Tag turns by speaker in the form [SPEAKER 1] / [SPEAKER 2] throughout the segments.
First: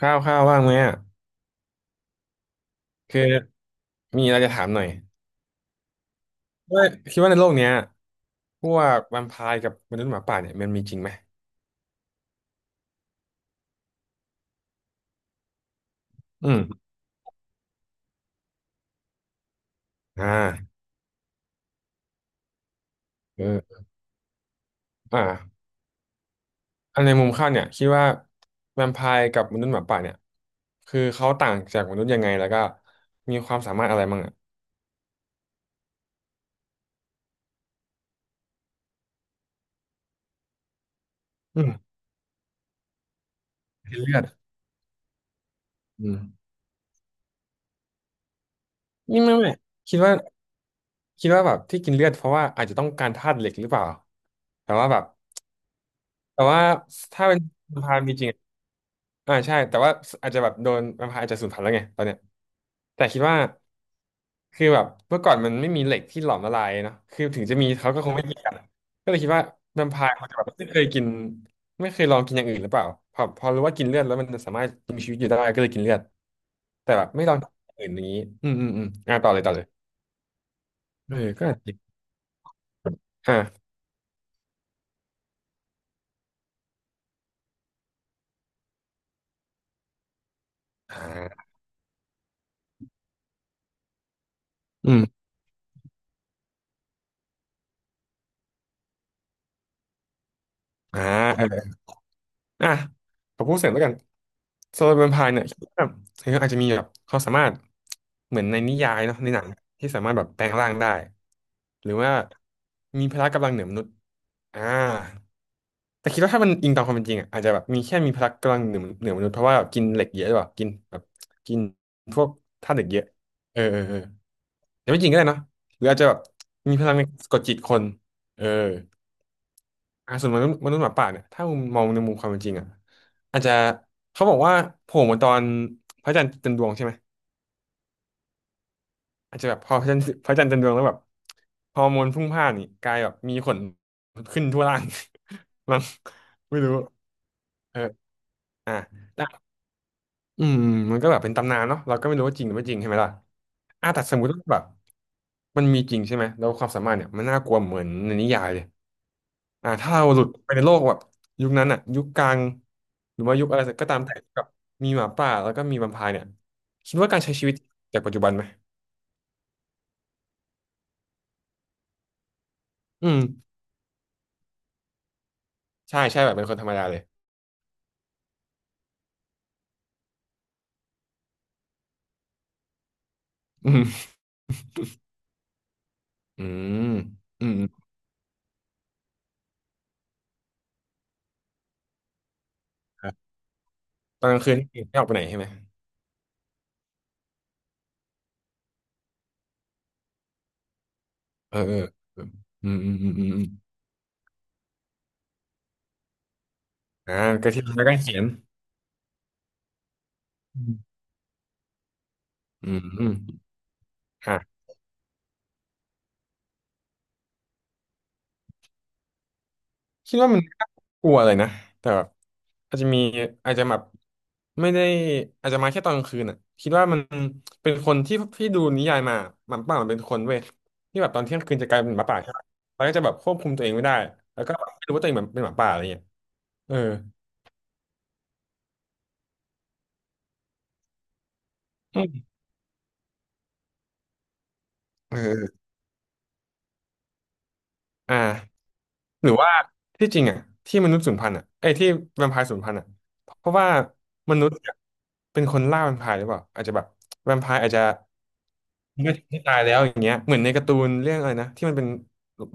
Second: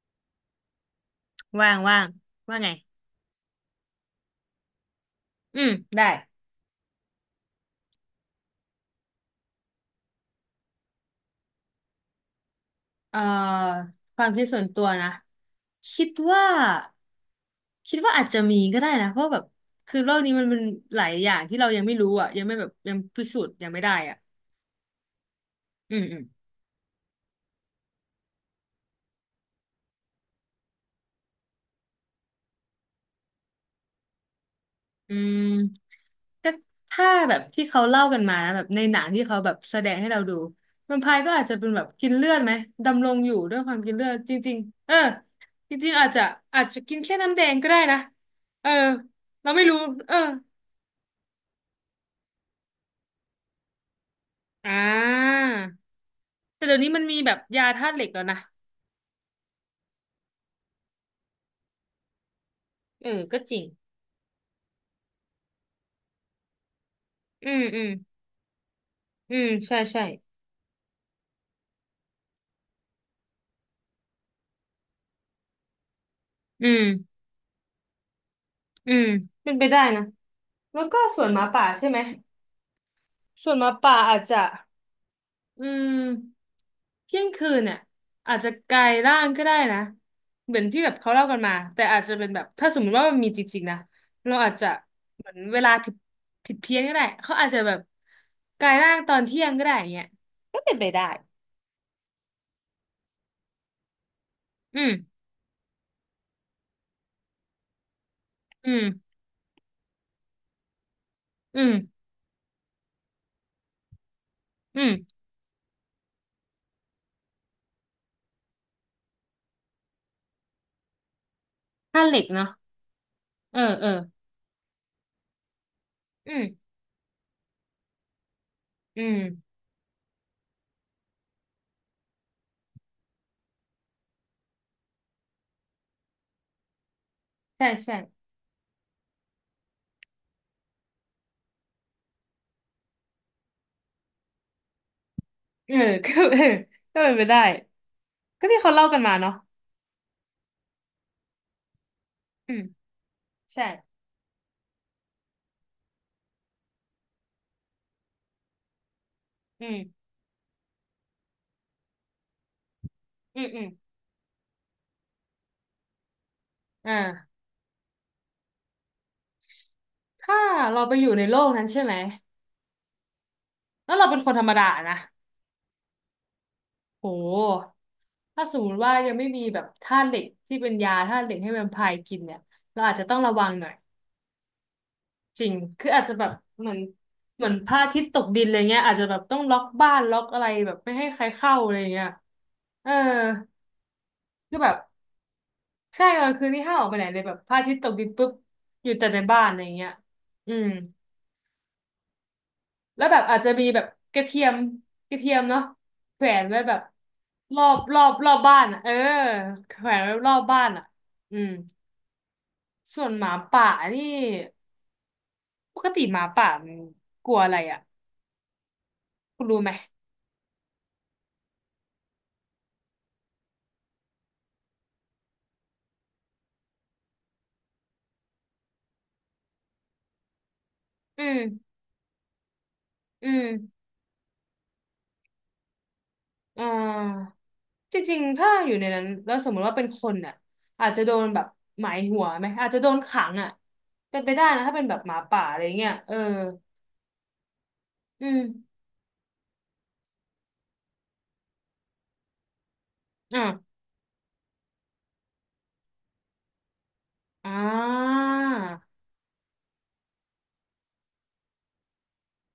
[SPEAKER 1] ข้าวข้าวว่างไหมอ่ะ
[SPEAKER 2] ว่างว่างว่าไง
[SPEAKER 1] คือมีอะไรจะถามหน่อย
[SPEAKER 2] อืมได้
[SPEAKER 1] ว่าคิดว่าในโลกเนี้ยพวกแวมไพร์กับมนุษย์หมาป่าเนี่ยมันมีจริงไหม
[SPEAKER 2] เอ่อความคิดส่วนตัวนะคิดว่า
[SPEAKER 1] อืม
[SPEAKER 2] คิดว่าอาจจะมีก็ได้นะเพราะแบบคือโลก
[SPEAKER 1] อ่า
[SPEAKER 2] นี้มันเป็นหลายอย่างที่เรายังไม่รู้อ่ะยังไม่แบบยังพิสูจน์ยัง
[SPEAKER 1] เออ
[SPEAKER 2] ไม่ได้อ่ะ
[SPEAKER 1] อ่า
[SPEAKER 2] อืมอืม
[SPEAKER 1] อันในมุมข้าวเนี่ยคิดว่าแวมไพร์กับมนุษย์หมาป่าเนี่ยคือเขาต่างจากมนุษย์ยังไงแล้วก็มีความสามารถอะไรบ้างอ่ะ
[SPEAKER 2] อืมก็ถ้าแบบที่เขาเล่ากันมานะแบบในหนังที่เขาแบบแสดงให้เราดูแวมไพร์ก็อาจจะ
[SPEAKER 1] อื
[SPEAKER 2] เป็
[SPEAKER 1] ม
[SPEAKER 2] นแบบกินเลือดไหมดำรงอยู่ด้วยความกิน
[SPEAKER 1] กิน
[SPEAKER 2] เลือ
[SPEAKER 1] เลื
[SPEAKER 2] ด
[SPEAKER 1] อด
[SPEAKER 2] จริงๆเออจริงๆ
[SPEAKER 1] อื
[SPEAKER 2] อาจจะ
[SPEAKER 1] ม
[SPEAKER 2] กินแค่น้ำแดงก็ได้นะเออ
[SPEAKER 1] นี่ไม่
[SPEAKER 2] เรา
[SPEAKER 1] ไม่
[SPEAKER 2] ไม่รู้
[SPEAKER 1] คิด
[SPEAKER 2] เอ
[SPEAKER 1] ว่า
[SPEAKER 2] อ
[SPEAKER 1] คิดว่าแบบที่กินเลือดเพราะว่าอาจจะต้องการธาตุเหล็กหรือเปล่า
[SPEAKER 2] อ่
[SPEAKER 1] แต่ว่าแบบ
[SPEAKER 2] า
[SPEAKER 1] แต่ว่า
[SPEAKER 2] แต่เดี๋ยวนี้มันมี
[SPEAKER 1] ถ้า
[SPEAKER 2] แบ
[SPEAKER 1] เป็
[SPEAKER 2] บ
[SPEAKER 1] น
[SPEAKER 2] ยา
[SPEAKER 1] แวม
[SPEAKER 2] ธา
[SPEAKER 1] ไพ
[SPEAKER 2] ตุเห
[SPEAKER 1] ร์
[SPEAKER 2] ล็ก
[SPEAKER 1] มี
[SPEAKER 2] แล้
[SPEAKER 1] จ
[SPEAKER 2] ว
[SPEAKER 1] ริง
[SPEAKER 2] นะ
[SPEAKER 1] อ่าใช่แต่ว่าอาจจะแบบโดนมันอาจจะสูญพันธุ์แล้วไงตอนเนี้ยแต่
[SPEAKER 2] เอ
[SPEAKER 1] คิ
[SPEAKER 2] อ
[SPEAKER 1] ดว่า
[SPEAKER 2] ก็จริง
[SPEAKER 1] คือแบบเมื่อก่อนมันไม่มีเหล็กที่หลอมละลายเนาะคือถึง
[SPEAKER 2] อื
[SPEAKER 1] จะ
[SPEAKER 2] ม
[SPEAKER 1] มี
[SPEAKER 2] อืม
[SPEAKER 1] เขาก็คงไม่กินกันก็เลยคิด
[SPEAKER 2] อื
[SPEAKER 1] ว่า
[SPEAKER 2] มใช่
[SPEAKER 1] แวมไพ
[SPEAKER 2] ใช่
[SPEAKER 1] ร์เขาจะแบบไม่เคยกินไม่เคยลองกินอย่างอื่นหรือเปล่าพอรู้ว่ากินเลือดแล้วมันสามารถมีชีวิตอยู่ได้ก็เลยกินเลือด
[SPEAKER 2] อืม
[SPEAKER 1] แต่แบบไม่ลองกินอย่างอื่นอย่างนี้อืมอืมอืม
[SPEAKER 2] อืม
[SPEAKER 1] อ่าต่อเลย
[SPEAKER 2] เป็
[SPEAKER 1] ต่อ
[SPEAKER 2] น
[SPEAKER 1] เล
[SPEAKER 2] ไป
[SPEAKER 1] ย
[SPEAKER 2] ได้นะแล้วก็
[SPEAKER 1] เออ
[SPEAKER 2] ส่วนห
[SPEAKER 1] ก็
[SPEAKER 2] มา
[SPEAKER 1] อาจ
[SPEAKER 2] ป่า
[SPEAKER 1] จะ
[SPEAKER 2] ใช่ไหมส่วนห
[SPEAKER 1] อ่า
[SPEAKER 2] มาป่าอาจจะอืมเที่ยงคืนเนี่ยอาจจะกลายร่างก็ได้นะเหมือนที่แบบ
[SPEAKER 1] อ่
[SPEAKER 2] เขาเล่ากัน
[SPEAKER 1] า
[SPEAKER 2] มาแต่อาจจะเป็นแบบถ้าสมมติว่ามันมีจริงๆนะเราอาจจะ
[SPEAKER 1] อืม
[SPEAKER 2] เหมือนเวลาผิดเพี้ยนก็ได้เขาอาจจะแบบกลายร่างตอนเที่ยงก็ได้อย่างเงี้ยก็เป็นไป
[SPEAKER 1] อ่
[SPEAKER 2] ได้
[SPEAKER 1] า อ่ะขอพูดเสริมแล้วกัน
[SPEAKER 2] อื
[SPEAKER 1] โซ
[SPEAKER 2] ม
[SPEAKER 1] โลแวมไพร์เนี่ยคิดว่าเธออาจจะมีแบบเขามสามารถเหมือนใน
[SPEAKER 2] อื
[SPEAKER 1] นิยาย
[SPEAKER 2] ม
[SPEAKER 1] เนาะในหนังที่สามารถแบบแปลงร่างได้
[SPEAKER 2] อื
[SPEAKER 1] หรื
[SPEAKER 2] ม
[SPEAKER 1] อว่ามีพละกำลังเหนือมนุษย์อ่า
[SPEAKER 2] อืม
[SPEAKER 1] แต่คิดว่าถ้ามันอิงตามความเป็นจริงอ่ะอาจจะแบบมีแค่มีพละกำลังเหนือมนุษย์เพราะว่าแบบกินเหล็กเยอะหรือเปล่ากินแบบกิน
[SPEAKER 2] ผ้าเห
[SPEAKER 1] พ
[SPEAKER 2] ล็ก
[SPEAKER 1] วก
[SPEAKER 2] เนาะ
[SPEAKER 1] ธาตุเหล็กเยอะ
[SPEAKER 2] เอ
[SPEAKER 1] เอ
[SPEAKER 2] อ
[SPEAKER 1] อเออ
[SPEAKER 2] เออ
[SPEAKER 1] เออแต่ไม่จริงก็ได้เนาะหรืออาจจะแบบ
[SPEAKER 2] อืม
[SPEAKER 1] มีพลังในกากดจิตคนเออ
[SPEAKER 2] อืม
[SPEAKER 1] อ่ะส่วนมนุษย์หมาป่าเนี่ยถ้ามุมมองในมุมความเป็นจริงอ่ะอาจจะเขาบอกว่าโผล่มาตอนพระจันทร์เต็มดวงใช่ไหม
[SPEAKER 2] ใช่ใช่
[SPEAKER 1] อาจจะแบบพอพระจันทร์เต็มดวงแล้วแบบฮอร์โมนพรุ่งพล่านนี่กลายแบบมีขนขึ้นทั่วร่าง
[SPEAKER 2] เอ อ
[SPEAKER 1] มั้ง
[SPEAKER 2] ก็เออ
[SPEAKER 1] ไม่รู้
[SPEAKER 2] ก็เป็นไปได้
[SPEAKER 1] เออ
[SPEAKER 2] ก็ที่เขา
[SPEAKER 1] อ่ะ
[SPEAKER 2] เล่ากันมา
[SPEAKER 1] แต่
[SPEAKER 2] เนาะ
[SPEAKER 1] อืมมันก็แบบเป็นตำนานเนาะเราก็ไม่รู้ว่าจริงห
[SPEAKER 2] อื
[SPEAKER 1] รือ
[SPEAKER 2] ม
[SPEAKER 1] ไม่จริงใช่ไหมล่ะ
[SPEAKER 2] ใช่
[SPEAKER 1] อ่ะแต่สมมติว่าแบบมันมีจริงใช่ไหมแล้วความสามารถเนี่ยมันน่ากลัวเหมือนในนิยายเลย
[SPEAKER 2] อื
[SPEAKER 1] อ่าถ้า
[SPEAKER 2] ม
[SPEAKER 1] เราหลุดไปในโลกแบบยุคนั้นอ่ะยุคกลางหรือว่า
[SPEAKER 2] อื
[SPEAKER 1] ยุ
[SPEAKER 2] ม
[SPEAKER 1] คอะ
[SPEAKER 2] อื
[SPEAKER 1] ไร
[SPEAKER 2] ม
[SPEAKER 1] ก็ตามแต่กับมีหมาป่าแล้วก็มีแวมไพร์เนี่ยคิดว่าการใช้
[SPEAKER 2] อ่า
[SPEAKER 1] ชีวิตจากปัจจุบันไหม
[SPEAKER 2] ถ้าเราไปอยู่ในโลกนั้นใช่ไหม
[SPEAKER 1] อืม
[SPEAKER 2] แล้วเราเป็นคนธรรมดานะ
[SPEAKER 1] ใช่ใช่แบบเป็นคนธรรมดาเลย
[SPEAKER 2] โหถ้าสมมติว่ายังไม่มีแบบธาตุเหล็กที่เป็นยาธาตุเหล็กให้แวมไพร์กินเนี่ยเราอาจจะต้องระวังหน่
[SPEAKER 1] อื
[SPEAKER 2] อย
[SPEAKER 1] ม
[SPEAKER 2] จริงคืออาจจะแบบ
[SPEAKER 1] อื
[SPEAKER 2] เหมือน
[SPEAKER 1] ม
[SPEAKER 2] เห
[SPEAKER 1] อื
[SPEAKER 2] มือ
[SPEAKER 1] ม
[SPEAKER 2] น
[SPEAKER 1] อื
[SPEAKER 2] พระ
[SPEAKER 1] ม
[SPEAKER 2] อาทิตย์ตกดินอะไรเงี้ยอาจจะแบบต้องล็อกบ้านล็อกอะไรแบบไม่ให้ใครเข้าอะไรเงี้ยเออ
[SPEAKER 1] ครับตอนกลางคื
[SPEAKER 2] คื
[SPEAKER 1] น
[SPEAKER 2] อแบบ
[SPEAKER 1] นี่ไม่ออกไปไหนใช่ไหม
[SPEAKER 2] ใช่กลางคืนนี่ห้ามออกไปไหนเลยแบบพระอาทิตย์ตกดินปุ๊บอยู่แต่ในบ้านอะไรอย่างเงี้ยอืม
[SPEAKER 1] เออเออเอออืมอืม
[SPEAKER 2] แล้ว
[SPEAKER 1] อืม
[SPEAKER 2] แบบ
[SPEAKER 1] อืม
[SPEAKER 2] อา
[SPEAKER 1] อ
[SPEAKER 2] จ
[SPEAKER 1] ม
[SPEAKER 2] จะมีแบบกระเทียมกระเทียมเนาะแขวนไว้แบบ
[SPEAKER 1] อ่าก็
[SPEAKER 2] ร
[SPEAKER 1] ที่
[SPEAKER 2] อบ
[SPEAKER 1] แล้วก็
[SPEAKER 2] รอบ
[SPEAKER 1] เขียน
[SPEAKER 2] รอบบ้านอ่ะเออแขวนไว้รอบ
[SPEAKER 1] อื
[SPEAKER 2] บ้าน
[SPEAKER 1] ม
[SPEAKER 2] อ่ะอืม
[SPEAKER 1] อื
[SPEAKER 2] ส่วนหมา
[SPEAKER 1] ม
[SPEAKER 2] ป่านี่
[SPEAKER 1] อ่า
[SPEAKER 2] ปกติหมาป่ามันกลัวอะไรอ่ะคุณรู้ไหม
[SPEAKER 1] คิดว่ามันน่ากลัวเลยนะแต่แบบอาจจะมีอาจจะแบบไม่ได้อาจจะมาแค่ตอนกลางคืนอ่ะคิดว่ามันเป็นคนที่ดูนิยายมาหมาป่ามันเป็นคนเว้ยที่แบบตอ
[SPEAKER 2] อื
[SPEAKER 1] นเที่ยงคืนจะก
[SPEAKER 2] ม
[SPEAKER 1] ลายเป็นหมาป่าใช่ไหมมันก็จะแบบค
[SPEAKER 2] อื
[SPEAKER 1] วบ
[SPEAKER 2] ม
[SPEAKER 1] คุมตัวเองไม่ได้แล้วก็แบบไม่รู้ว่าตัวเองแบบเป็นหมาป่าอะไรเงี้ย
[SPEAKER 2] อ่
[SPEAKER 1] เออ
[SPEAKER 2] าจริงๆถ้าอยู่ในนั้นแล้วสมมติว่าเป็นคนอ่ะอาจจะโดนแบบหมาย
[SPEAKER 1] อื
[SPEAKER 2] หัว
[SPEAKER 1] ม
[SPEAKER 2] ไหมอาจจะโดนขังอ่ะเป็นไปได้นะถ้าเป็นแบบห
[SPEAKER 1] เ
[SPEAKER 2] มาป่าอะไร
[SPEAKER 1] ออ
[SPEAKER 2] เงี้ยเออ
[SPEAKER 1] อ่า
[SPEAKER 2] อืม
[SPEAKER 1] หรือว่าที่จริงอ่ะที่มนุษย์สูญพันธุ์อ่ะไอ้ยที่แวมไพร์สูญพันธุ์อ่ะเพราะว่า
[SPEAKER 2] อ่า
[SPEAKER 1] มนุษย์เนี่ยเป็นคนล่าแวมไพร์หรือเปล่าอาจจะแบบแวมไพ
[SPEAKER 2] อ่
[SPEAKER 1] ร์อาจจะ
[SPEAKER 2] า
[SPEAKER 1] ไม่ตายแล้วอย่างเงี้ยเหมือนในการ์ตูนเรื่องอะไรนะที่มันเป็น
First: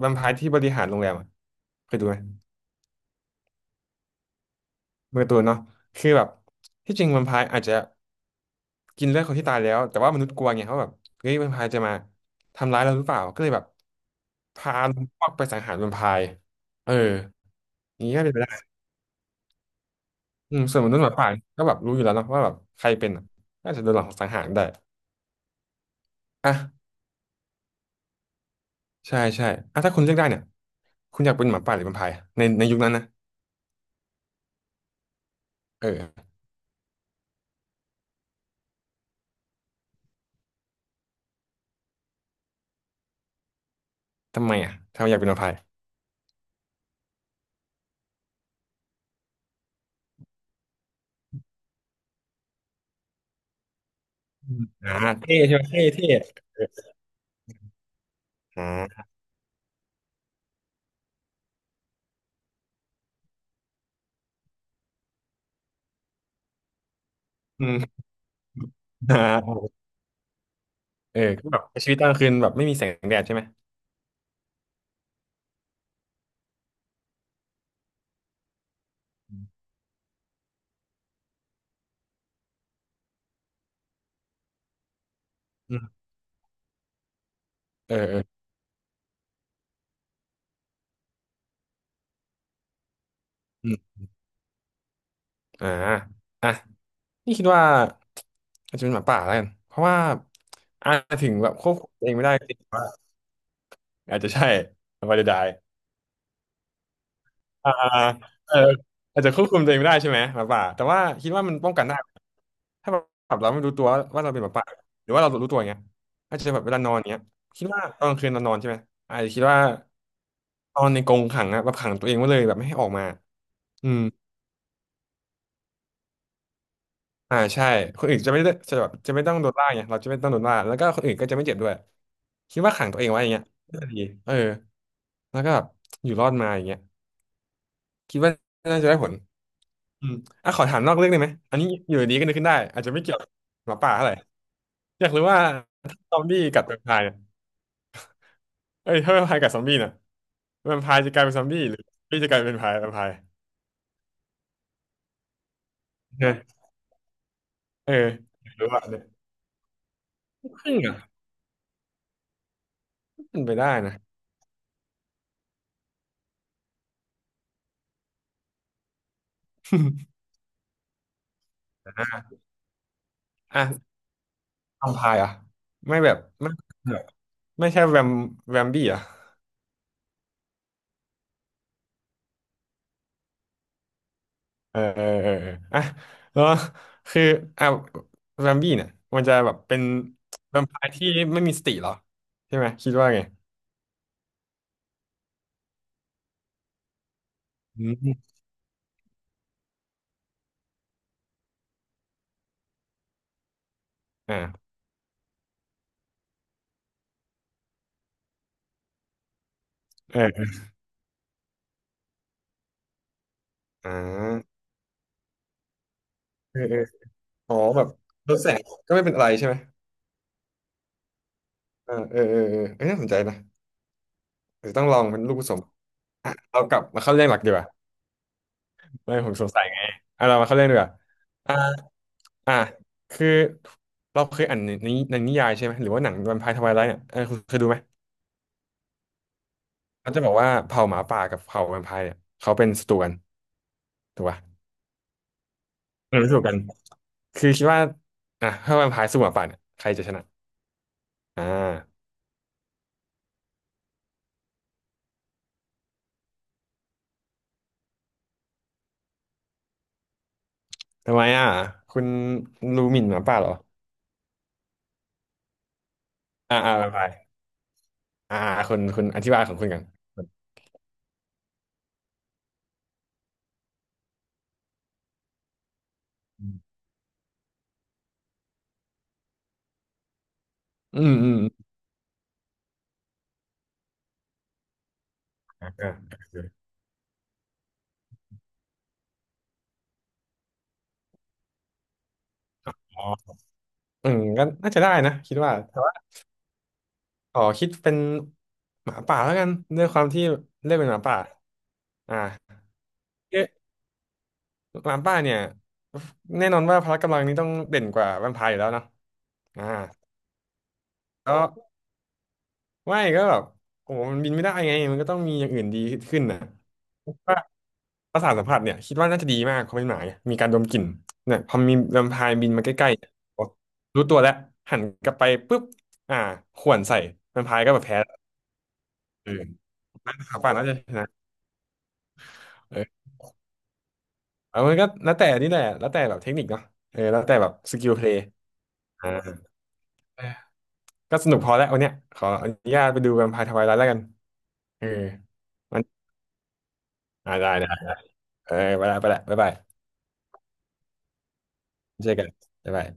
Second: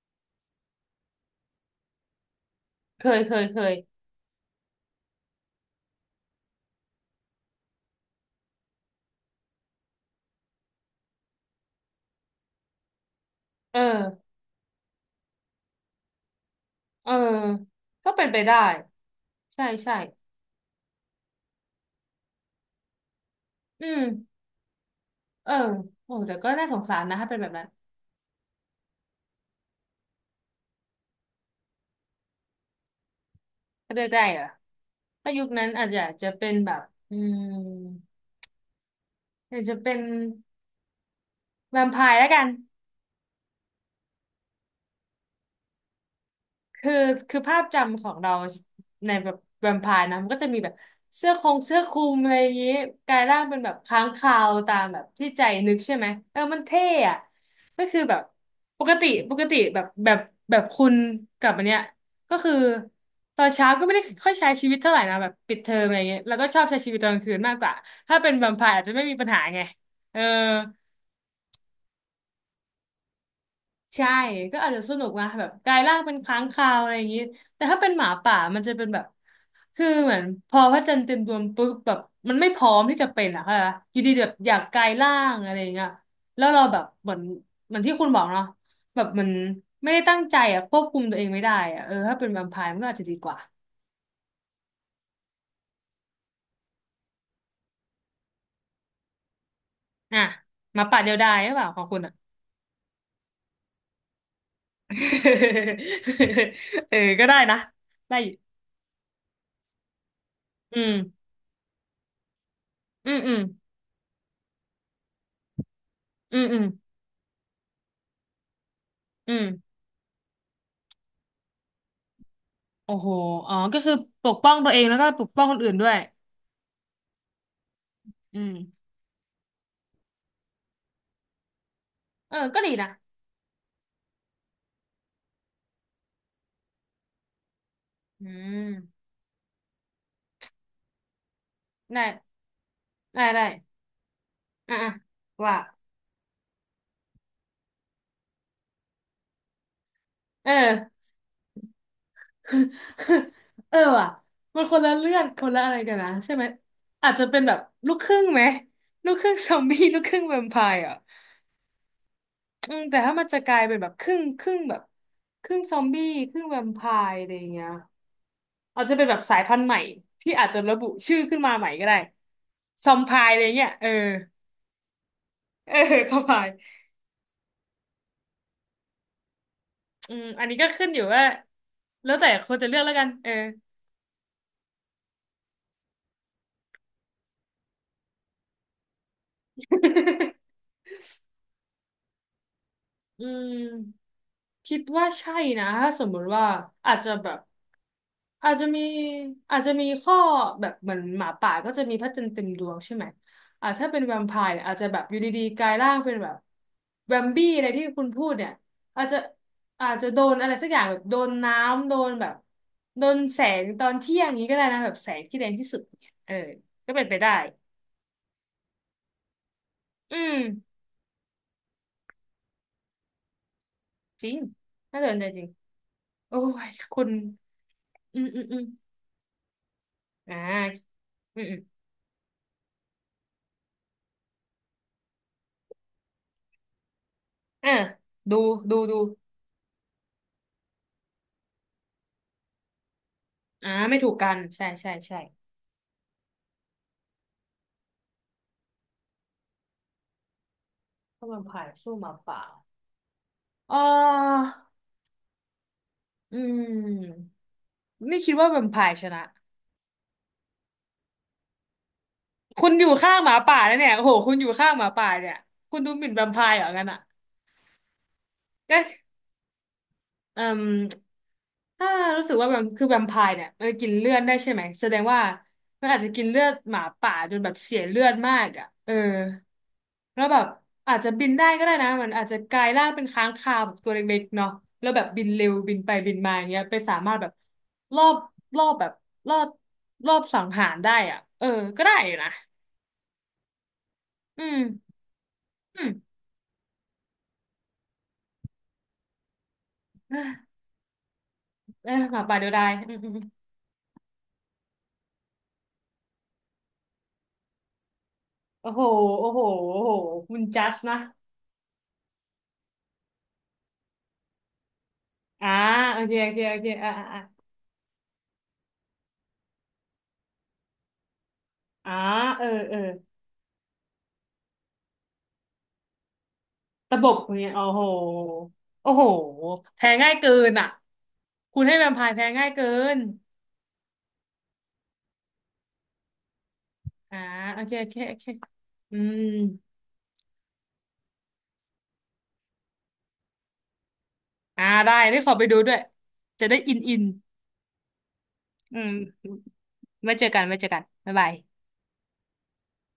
[SPEAKER 1] แวมไพร์ที่บริหารโรงแรมอะเคยดูไหม
[SPEAKER 2] เคยเคยเคย
[SPEAKER 1] เป็นการ์ตูนเนาะคือแบบที่จริงแวมไพร์อาจจะกินเลือดคนที่ตายแล้วแต่ว่ามนุษย์กลัวไงเขาะแบบเฮ้ยแวมไพร์จะมาทำร้ายเราหรือเปล่าก็เลยแบบ
[SPEAKER 2] เออ
[SPEAKER 1] พาพวกไปสังหารแวมไพร์เออ
[SPEAKER 2] เออ
[SPEAKER 1] อย่าง
[SPEAKER 2] ก็
[SPEAKER 1] นี้ก็
[SPEAKER 2] เป็น
[SPEAKER 1] เป็น
[SPEAKER 2] ไป
[SPEAKER 1] ไป
[SPEAKER 2] ได้
[SPEAKER 1] ได้
[SPEAKER 2] ใช่ใช่
[SPEAKER 1] อืมส่วนมนุษย์หมาป่าก็แบบรู้อยู่แล้วเนอะว่าแบบใครเป็นอะน่าจะ
[SPEAKER 2] อื
[SPEAKER 1] โดนห
[SPEAKER 2] ม
[SPEAKER 1] ลอกสังหารได้
[SPEAKER 2] เออโอ้แต่ก็น่าสง
[SPEAKER 1] อ่ะ
[SPEAKER 2] สารนะถ้าเป็นแบบนั้น
[SPEAKER 1] ใช่ใช่อ่ะถ้าคุณเลือกได้เนี่ยคุณอยากเป็นหมาป่าหรือแวมไพร์ในยุคนั้นนะ
[SPEAKER 2] ถ้าเลือกได้เหรอถ้ายุคนั้นอา
[SPEAKER 1] เอ
[SPEAKER 2] จจะอาจจะ
[SPEAKER 1] อ
[SPEAKER 2] เป็นแบบอืมอาจจะเป็นแวมไพร์แล้วกัน
[SPEAKER 1] ทำไมอ่ะทำไมอยากเป็นแวมไพร์
[SPEAKER 2] คือคือภาพจำของเราในแบบแวมไพร์นะมันก็จะมีแบบเสื้อคงเสื้อคลุมอะไรอย่างนี้กลายร่างเป็นแบบค้างคาว
[SPEAKER 1] อืม
[SPEAKER 2] ตาม
[SPEAKER 1] อ่า
[SPEAKER 2] แบบที่
[SPEAKER 1] เท่
[SPEAKER 2] ใจ
[SPEAKER 1] ใช่ไหม
[SPEAKER 2] นึก
[SPEAKER 1] เท่
[SPEAKER 2] ใช่ไหม
[SPEAKER 1] เท่
[SPEAKER 2] เออมั
[SPEAKER 1] เอ
[SPEAKER 2] นเท่
[SPEAKER 1] อ
[SPEAKER 2] อะก็คือแบบ
[SPEAKER 1] อ่
[SPEAKER 2] ปก
[SPEAKER 1] า
[SPEAKER 2] ติปกติแบบแบบคุณกับอันเนี้ยก็คือตอนเช้าก็ไม่ได้ค่อยใช้ชีวิตเท่าไหร่นะแบบปิดเทอมอะไรเงี้ยแล้วก็ชอบใช้ชีวิตตอนกลางคืนมากก
[SPEAKER 1] อื
[SPEAKER 2] ว่า
[SPEAKER 1] ม
[SPEAKER 2] ถ้าเป็นแวมไพร์อาจจะไม่ มี
[SPEAKER 1] อ่า
[SPEAKER 2] ปัญหาไงเออ
[SPEAKER 1] เออก็แบบชีวิตตอนกลางคืนแบบไม่มีแสงแดดใช่ไหม
[SPEAKER 2] ใช่ก็อาจจะสนุกนะแบบกลายร่างเป็นค้างคาวอะไรอย่างนี้แต่ถ้าเป็นหมาป่ามันจะเป็นแบบ
[SPEAKER 1] อืม
[SPEAKER 2] คือเหมือนพอพระจันทร์เต็มดวงปุ๊บแบบมันไม่พร้อมที่จะเป็นอะค่ะปะอยู่ดีแบบอยากกลายร่างอะไรอย่าง
[SPEAKER 1] อื
[SPEAKER 2] เงี้ย
[SPEAKER 1] ม
[SPEAKER 2] แล้วเราแบบเหมือนที่
[SPEAKER 1] เออ
[SPEAKER 2] คุณ
[SPEAKER 1] เอ
[SPEAKER 2] บ
[SPEAKER 1] อ
[SPEAKER 2] อกเนาะแบบมันไม่ได้ตั้งใจอะควบคุมตัวเองไม่ได้อะเออถ้าเป็นแวมไพร์มันก็อาจจะดีกว่า
[SPEAKER 1] อืมอ่าอ่ะนี่คิดว่าอาจจะเป็นหมาป่าแล้วกันเพราะว่า
[SPEAKER 2] อ่ะหมา
[SPEAKER 1] อาจ
[SPEAKER 2] ป่าเดีย
[SPEAKER 1] จะ
[SPEAKER 2] ว
[SPEAKER 1] ถึ
[SPEAKER 2] ดา
[SPEAKER 1] ง
[SPEAKER 2] ยห
[SPEAKER 1] แบ
[SPEAKER 2] รื
[SPEAKER 1] บ
[SPEAKER 2] อเป
[SPEAKER 1] ค
[SPEAKER 2] ล่า
[SPEAKER 1] วบ
[SPEAKER 2] ของ
[SPEAKER 1] คุม
[SPEAKER 2] คุณ
[SPEAKER 1] ตัวเอ
[SPEAKER 2] อะ
[SPEAKER 1] งไม่ได้จริงว่าอาจจะใช่ไม่ได
[SPEAKER 2] เออก็ได้นะ
[SPEAKER 1] อ่า
[SPEAKER 2] ได้อยู่
[SPEAKER 1] เอออาจจะควบคุมตัวเองไม่ได้ใช่ไหมหมาป่า
[SPEAKER 2] อื
[SPEAKER 1] แต่
[SPEAKER 2] ม
[SPEAKER 1] ว่าคิดว่ามันป้องกันได้ถ้าแบ
[SPEAKER 2] อืมอืม
[SPEAKER 1] บเราไม่รู้ตัวว่าเราเป็นหมาป่าหรือว่าเรารู้ตัวอย่างเงี้ยอา
[SPEAKER 2] อื
[SPEAKER 1] จ
[SPEAKER 2] ม
[SPEAKER 1] จะ
[SPEAKER 2] อื
[SPEAKER 1] แบ
[SPEAKER 2] ม
[SPEAKER 1] บเวลานอนเงี้ยคิดว่าตอนกลางคืนเรานอนใช่ไหมอาจจะ
[SPEAKER 2] อื
[SPEAKER 1] คิดว่า
[SPEAKER 2] ม
[SPEAKER 1] นอนในกรงขังอะแบบขังตัวเองไว้เลยแบบไม่ให้ออก
[SPEAKER 2] โอ้
[SPEAKER 1] มา
[SPEAKER 2] โหอ๋อก็
[SPEAKER 1] อื
[SPEAKER 2] คือ
[SPEAKER 1] ม
[SPEAKER 2] ปกป้องตัวเองแล้วก็ปกป้องคนอื่นด้วย
[SPEAKER 1] อ่าใช่คนอื่นจะ
[SPEAKER 2] อื
[SPEAKER 1] ไม่ได้
[SPEAKER 2] ม
[SPEAKER 1] จะแบบจะไม่ต้องโดนล่าไงเราจะไม่ต้องโดนล่าแล้วก็คนอื่นก็จะไม่เจ็บด้วย
[SPEAKER 2] เออ
[SPEAKER 1] คิ
[SPEAKER 2] ก็
[SPEAKER 1] ด
[SPEAKER 2] ดี
[SPEAKER 1] ว่าขั
[SPEAKER 2] นะ
[SPEAKER 1] งตัวเองไว้อย่างเงี้ยน่าจะดีเออแล้วก็แบบอยู่รอดมาอย่างเงี้ยคิด
[SPEAKER 2] อื
[SPEAKER 1] ว่าน่าจะได้
[SPEAKER 2] ม
[SPEAKER 1] ผล อืมอ่ะขอถามนอกเรื่องได้ไหมอันนี้อยู่
[SPEAKER 2] ได้
[SPEAKER 1] ดีก็นึกขึ้นได้อาจจะไม่เกี่ยว
[SPEAKER 2] ได้
[SPEAKER 1] กับ
[SPEAKER 2] ได้
[SPEAKER 1] หมาป่าเท่าไหร่
[SPEAKER 2] อ่ะอ่ะ
[SPEAKER 1] อยากรู้ว่า
[SPEAKER 2] ว่า
[SPEAKER 1] ซอมบี้กัดแวมไพร์เนี่ยเอ้ยถ้าแวมไพร์กัดซอมบี้เนี่ย
[SPEAKER 2] เอ
[SPEAKER 1] แวมไพร์
[SPEAKER 2] อ
[SPEAKER 1] จะกลายเป็นซอมบี้หรือซอมบี้จะกลายเป็นแวมไพร์แวมไพร์
[SPEAKER 2] เออว่ะมันคนละเรื่องคนละอะไรกันนะ
[SPEAKER 1] เนี่
[SPEAKER 2] ใช่
[SPEAKER 1] ย
[SPEAKER 2] ไหมอาจจะเป็นแบบ
[SPEAKER 1] เอ
[SPEAKER 2] ลู
[SPEAKER 1] อ
[SPEAKER 2] กครึ่งไหม
[SPEAKER 1] อยากรู้ว่าเนี่ย
[SPEAKER 2] ลูกครึ่งซอมบี้ ลูกครึ่งแวมไพ
[SPEAKER 1] ครึ่ง
[SPEAKER 2] ร์อ่ะ
[SPEAKER 1] อ่ะ
[SPEAKER 2] อืมแต่ถ้ามันจะ
[SPEAKER 1] มัน
[SPEAKER 2] ก
[SPEAKER 1] ไป
[SPEAKER 2] ลาย
[SPEAKER 1] ได้
[SPEAKER 2] เป็นแบบ
[SPEAKER 1] นะ
[SPEAKER 2] ครึ่งครึ่งแบบครึ่งซอมบี้ครึ่งแวมไพร์อะไรอย่างเงี้ยอาจจะเป็นแบบสายพันธุ์ใหม่ที่อาจจะระบุชื่อขึ้นมาใหม่ก็ได้
[SPEAKER 1] อ่ะ
[SPEAKER 2] ซอมไพร์อะไรเงี้ยเออ
[SPEAKER 1] อ่ะแวมไพร์เหรอ่ะ
[SPEAKER 2] เออ
[SPEAKER 1] ไม่แบ
[SPEAKER 2] ส
[SPEAKER 1] บ
[SPEAKER 2] บาย
[SPEAKER 1] ไม่แบบไม่ใช่แวมแวมบี้เหรอ่ะ
[SPEAKER 2] อืมอันนี้ก็ขึ้นอยู่ว่าแล้วแต่คนจะเลือกแล้วกันเออ
[SPEAKER 1] เออเออเออเอออ่ะแล้วคืออ่ะแวมบี้เนี่ยมันจะแบบเป็นแวมไพร์ที่ไม่มีสติเหรอใช่ไหมคิดว่า ไง
[SPEAKER 2] อืมคิดว่าใช่นะถ้าสมมุติว่าอาจจะแบบ
[SPEAKER 1] อืม
[SPEAKER 2] อาจจะมีอาจจะมีข้อแบบเหมือนหมาป่าก็จะมีพระจันทร์เต็มดวงใช่ไหมอ่าถ้าเป็นแวมไพร์เนี่ย
[SPEAKER 1] อ่า
[SPEAKER 2] อาจจะแบบอยู่ดีๆกลายร่างเป็นแบบแวมบี้อะไรที่คุณพูดเนี่ยอาจจะอาจจะ
[SPEAKER 1] เอ
[SPEAKER 2] โด
[SPEAKER 1] อ
[SPEAKER 2] น
[SPEAKER 1] เอ
[SPEAKER 2] อะ
[SPEAKER 1] อ
[SPEAKER 2] ไรสักอย่างแบบโดนน้ำโดนแบบโดนแสงตอนเที่ยงอย่า
[SPEAKER 1] อ่า
[SPEAKER 2] งนี้ก็ได้นะแบบแสงที่แรงที่สุดเนี่ยเออ
[SPEAKER 1] เออเออ
[SPEAKER 2] ก็เป็นไปได้
[SPEAKER 1] อ๋อแบบลดแสงก็ไม่เป็นอะไรใช่ไหม
[SPEAKER 2] อืม
[SPEAKER 1] เอ้ยน่าสนใจนะ
[SPEAKER 2] จริง
[SPEAKER 1] เดี๋ยวต้องลอ
[SPEAKER 2] น่า
[SPEAKER 1] ง
[SPEAKER 2] สน
[SPEAKER 1] เป็น
[SPEAKER 2] ใจ
[SPEAKER 1] ลูก
[SPEAKER 2] จ
[SPEAKER 1] ผ
[SPEAKER 2] ริง
[SPEAKER 1] สมอ่ะ
[SPEAKER 2] โอ้
[SPEAKER 1] เรา
[SPEAKER 2] ย
[SPEAKER 1] กลับ
[SPEAKER 2] คุ
[SPEAKER 1] มา
[SPEAKER 2] ณ
[SPEAKER 1] เข้าเรื่องหลักดีกว่า
[SPEAKER 2] อืมอืมอืม
[SPEAKER 1] ไม่ผมสงสัยไงอ่ะ
[SPEAKER 2] อ่
[SPEAKER 1] เรามาเข้าเรื่องดีกว่า
[SPEAKER 2] าอืม
[SPEAKER 1] อ่า
[SPEAKER 2] อืม
[SPEAKER 1] อ่าคือเราเคยอ่านในนิยายใช่ไหมหรือว่าหนังแวมไพร์ทไวไลท์เนี่ยเออคุณเคย
[SPEAKER 2] เอ
[SPEAKER 1] ดู
[SPEAKER 2] อ
[SPEAKER 1] ไหม
[SPEAKER 2] ดูดูดู
[SPEAKER 1] เขาจะบอกว่าเผ่าหมาป่ากับเผ่าแวมไพร์เนี่ยเขาเป็นศัตรูกัน
[SPEAKER 2] ไม่ถูก
[SPEAKER 1] ถูก
[SPEAKER 2] กัน
[SPEAKER 1] ป่ะ
[SPEAKER 2] ใช่ใช่ใช่
[SPEAKER 1] เป็นศัตรูกันคือคิดว่าอ่ะถ้าแวมไพร์สู้หมาป่าเนี่ยใครจะชนะ
[SPEAKER 2] ถ้าแว
[SPEAKER 1] อ่
[SPEAKER 2] มไพร์สู้
[SPEAKER 1] า
[SPEAKER 2] หมาป่าเอออืมนี่คิดว่าแวมไพร์ชนะ
[SPEAKER 1] ทำไมอ่ะคุณ
[SPEAKER 2] คุณอ
[SPEAKER 1] รู้
[SPEAKER 2] ยู่
[SPEAKER 1] หมิ่น
[SPEAKER 2] ข้า
[SPEAKER 1] ห
[SPEAKER 2] ง
[SPEAKER 1] มา
[SPEAKER 2] หมา
[SPEAKER 1] ป่าเหรอ
[SPEAKER 2] ป่าแล้วเนี่ยโอ้โหคุณอยู่ข้างหมาป่าเนี่ยคุณดูหมิ่นแวมไพร์
[SPEAKER 1] อ่า
[SPEAKER 2] เหรอ
[SPEAKER 1] อ่า
[SPEAKER 2] งั้
[SPEAKER 1] ไป
[SPEAKER 2] นอ่ะ
[SPEAKER 1] ไปอ่าอ่าคุณอธิบายของคุณกัน
[SPEAKER 2] เอ่มถ้ารู้สึกว่าแบบคือแวมไพร์เนี่ยมันจะกินเลือดได้ใช่ไหมแสดงว่ามันอาจจะกินเลือดหมาป่าจนแบบเสียเลือดมากอ่ะเออแล้วแบบอาจ
[SPEAKER 1] อื
[SPEAKER 2] จะ
[SPEAKER 1] ม
[SPEAKER 2] บิ
[SPEAKER 1] อื
[SPEAKER 2] น
[SPEAKER 1] ม
[SPEAKER 2] ได้ก็ได้นะมันอาจจะกลายร่างเป็นค้างคาวแบบตัวเล็กๆเนาะแล้วแบบบินเร็ว
[SPEAKER 1] ่า
[SPEAKER 2] บินไป
[SPEAKER 1] อ่า
[SPEAKER 2] บินมาอย่างเงี้ยไปสามารถแบบรอบรอบแบบรอบรอบสังหารได้อ่ะเออก็ได้อยู่นะ
[SPEAKER 1] อ๋ออืม
[SPEAKER 2] อื
[SPEAKER 1] ก็
[SPEAKER 2] ม
[SPEAKER 1] น่าจะได้นะคิดว่าแต่
[SPEAKER 2] อืม
[SPEAKER 1] ว่าขอคิดเป็นหมาป่าแล้วกันด้วยความที่ เลือกเป็นหมาป่า
[SPEAKER 2] เอยห
[SPEAKER 1] อ่า
[SPEAKER 2] มาป่าเดียวดายอืมอืมอืม
[SPEAKER 1] เอ๊ะหมาป่าเนี่ยแน่นอนว่าพละกำลังนี้ต้องเด่นกว่าแวมไพร์อยู่แล้
[SPEAKER 2] โอ้
[SPEAKER 1] ว
[SPEAKER 2] โห
[SPEAKER 1] เนาะ
[SPEAKER 2] โอ้โห
[SPEAKER 1] อ่า
[SPEAKER 2] โอ้โหคุณจัสนะ
[SPEAKER 1] ก็ไม่ก็แบบโอ้โหมันบินไม่ได้ไงมันก็ต้องมีอ
[SPEAKER 2] อ่า
[SPEAKER 1] ย่างอื่นดี
[SPEAKER 2] โอเค
[SPEAKER 1] ขึ้น
[SPEAKER 2] โอเค
[SPEAKER 1] น่ะ
[SPEAKER 2] โอเคอ่าอ่า
[SPEAKER 1] ประสาทสัมผัสเนี่ยคิดว่าน่าจะดีมากเขาะเป็นหมาไงมีการดมกลิ่นเนี่ยพอมี
[SPEAKER 2] อ่า
[SPEAKER 1] แวมไพร์
[SPEAKER 2] อ่าเออ
[SPEAKER 1] บินมาใก
[SPEAKER 2] เออ
[SPEAKER 1] ล้ๆเนี่ยโอ๊ะรู้ตัวแล้วหันกลับไปปุ๊บอ่าข่วนใส่
[SPEAKER 2] ตะบก
[SPEAKER 1] แวม
[SPEAKER 2] เนี่ย
[SPEAKER 1] ไพ
[SPEAKER 2] โอ้
[SPEAKER 1] ร์ก็แบ
[SPEAKER 2] โห
[SPEAKER 1] บแพ้
[SPEAKER 2] โอ้โห
[SPEAKER 1] เออ
[SPEAKER 2] แพ้ง่ายเกิ
[SPEAKER 1] ขา
[SPEAKER 2] น
[SPEAKER 1] ป่าน่า
[SPEAKER 2] อ่ะ
[SPEAKER 1] จะชนะ
[SPEAKER 2] คุณให้แวมไพร์แพ้ง่ายเกิ
[SPEAKER 1] เอ
[SPEAKER 2] น
[SPEAKER 1] อเอามันก็แล้วแต่นี่แหละแล้วแต่แบบเทคนิคเนาะเออ
[SPEAKER 2] อ่า
[SPEAKER 1] แล้วแต่แบบ
[SPEAKER 2] โอเค
[SPEAKER 1] ส
[SPEAKER 2] โอ
[SPEAKER 1] กิล
[SPEAKER 2] เค
[SPEAKER 1] เพล
[SPEAKER 2] โอ
[SPEAKER 1] ย์
[SPEAKER 2] เคอื
[SPEAKER 1] อ่า
[SPEAKER 2] ม
[SPEAKER 1] เออก็สนุกพอแล้ววันเนี้ยขออนุญาตไปดูแวมไพร์ทวายไลท์แล้วกัน
[SPEAKER 2] อ่า
[SPEAKER 1] เออ
[SPEAKER 2] ได้ได้ขอไปดูด้ว
[SPEAKER 1] มั
[SPEAKER 2] ย
[SPEAKER 1] น
[SPEAKER 2] จะได้อินอิน
[SPEAKER 1] อ่าได้ได้เออ
[SPEAKER 2] อื
[SPEAKER 1] ไป
[SPEAKER 2] ม
[SPEAKER 1] ละไปละบ๊ายบาย
[SPEAKER 2] ไว้เจอกันไว้เจอกันบ๊ายบาย
[SPEAKER 1] เจอกันบ๊ายบาย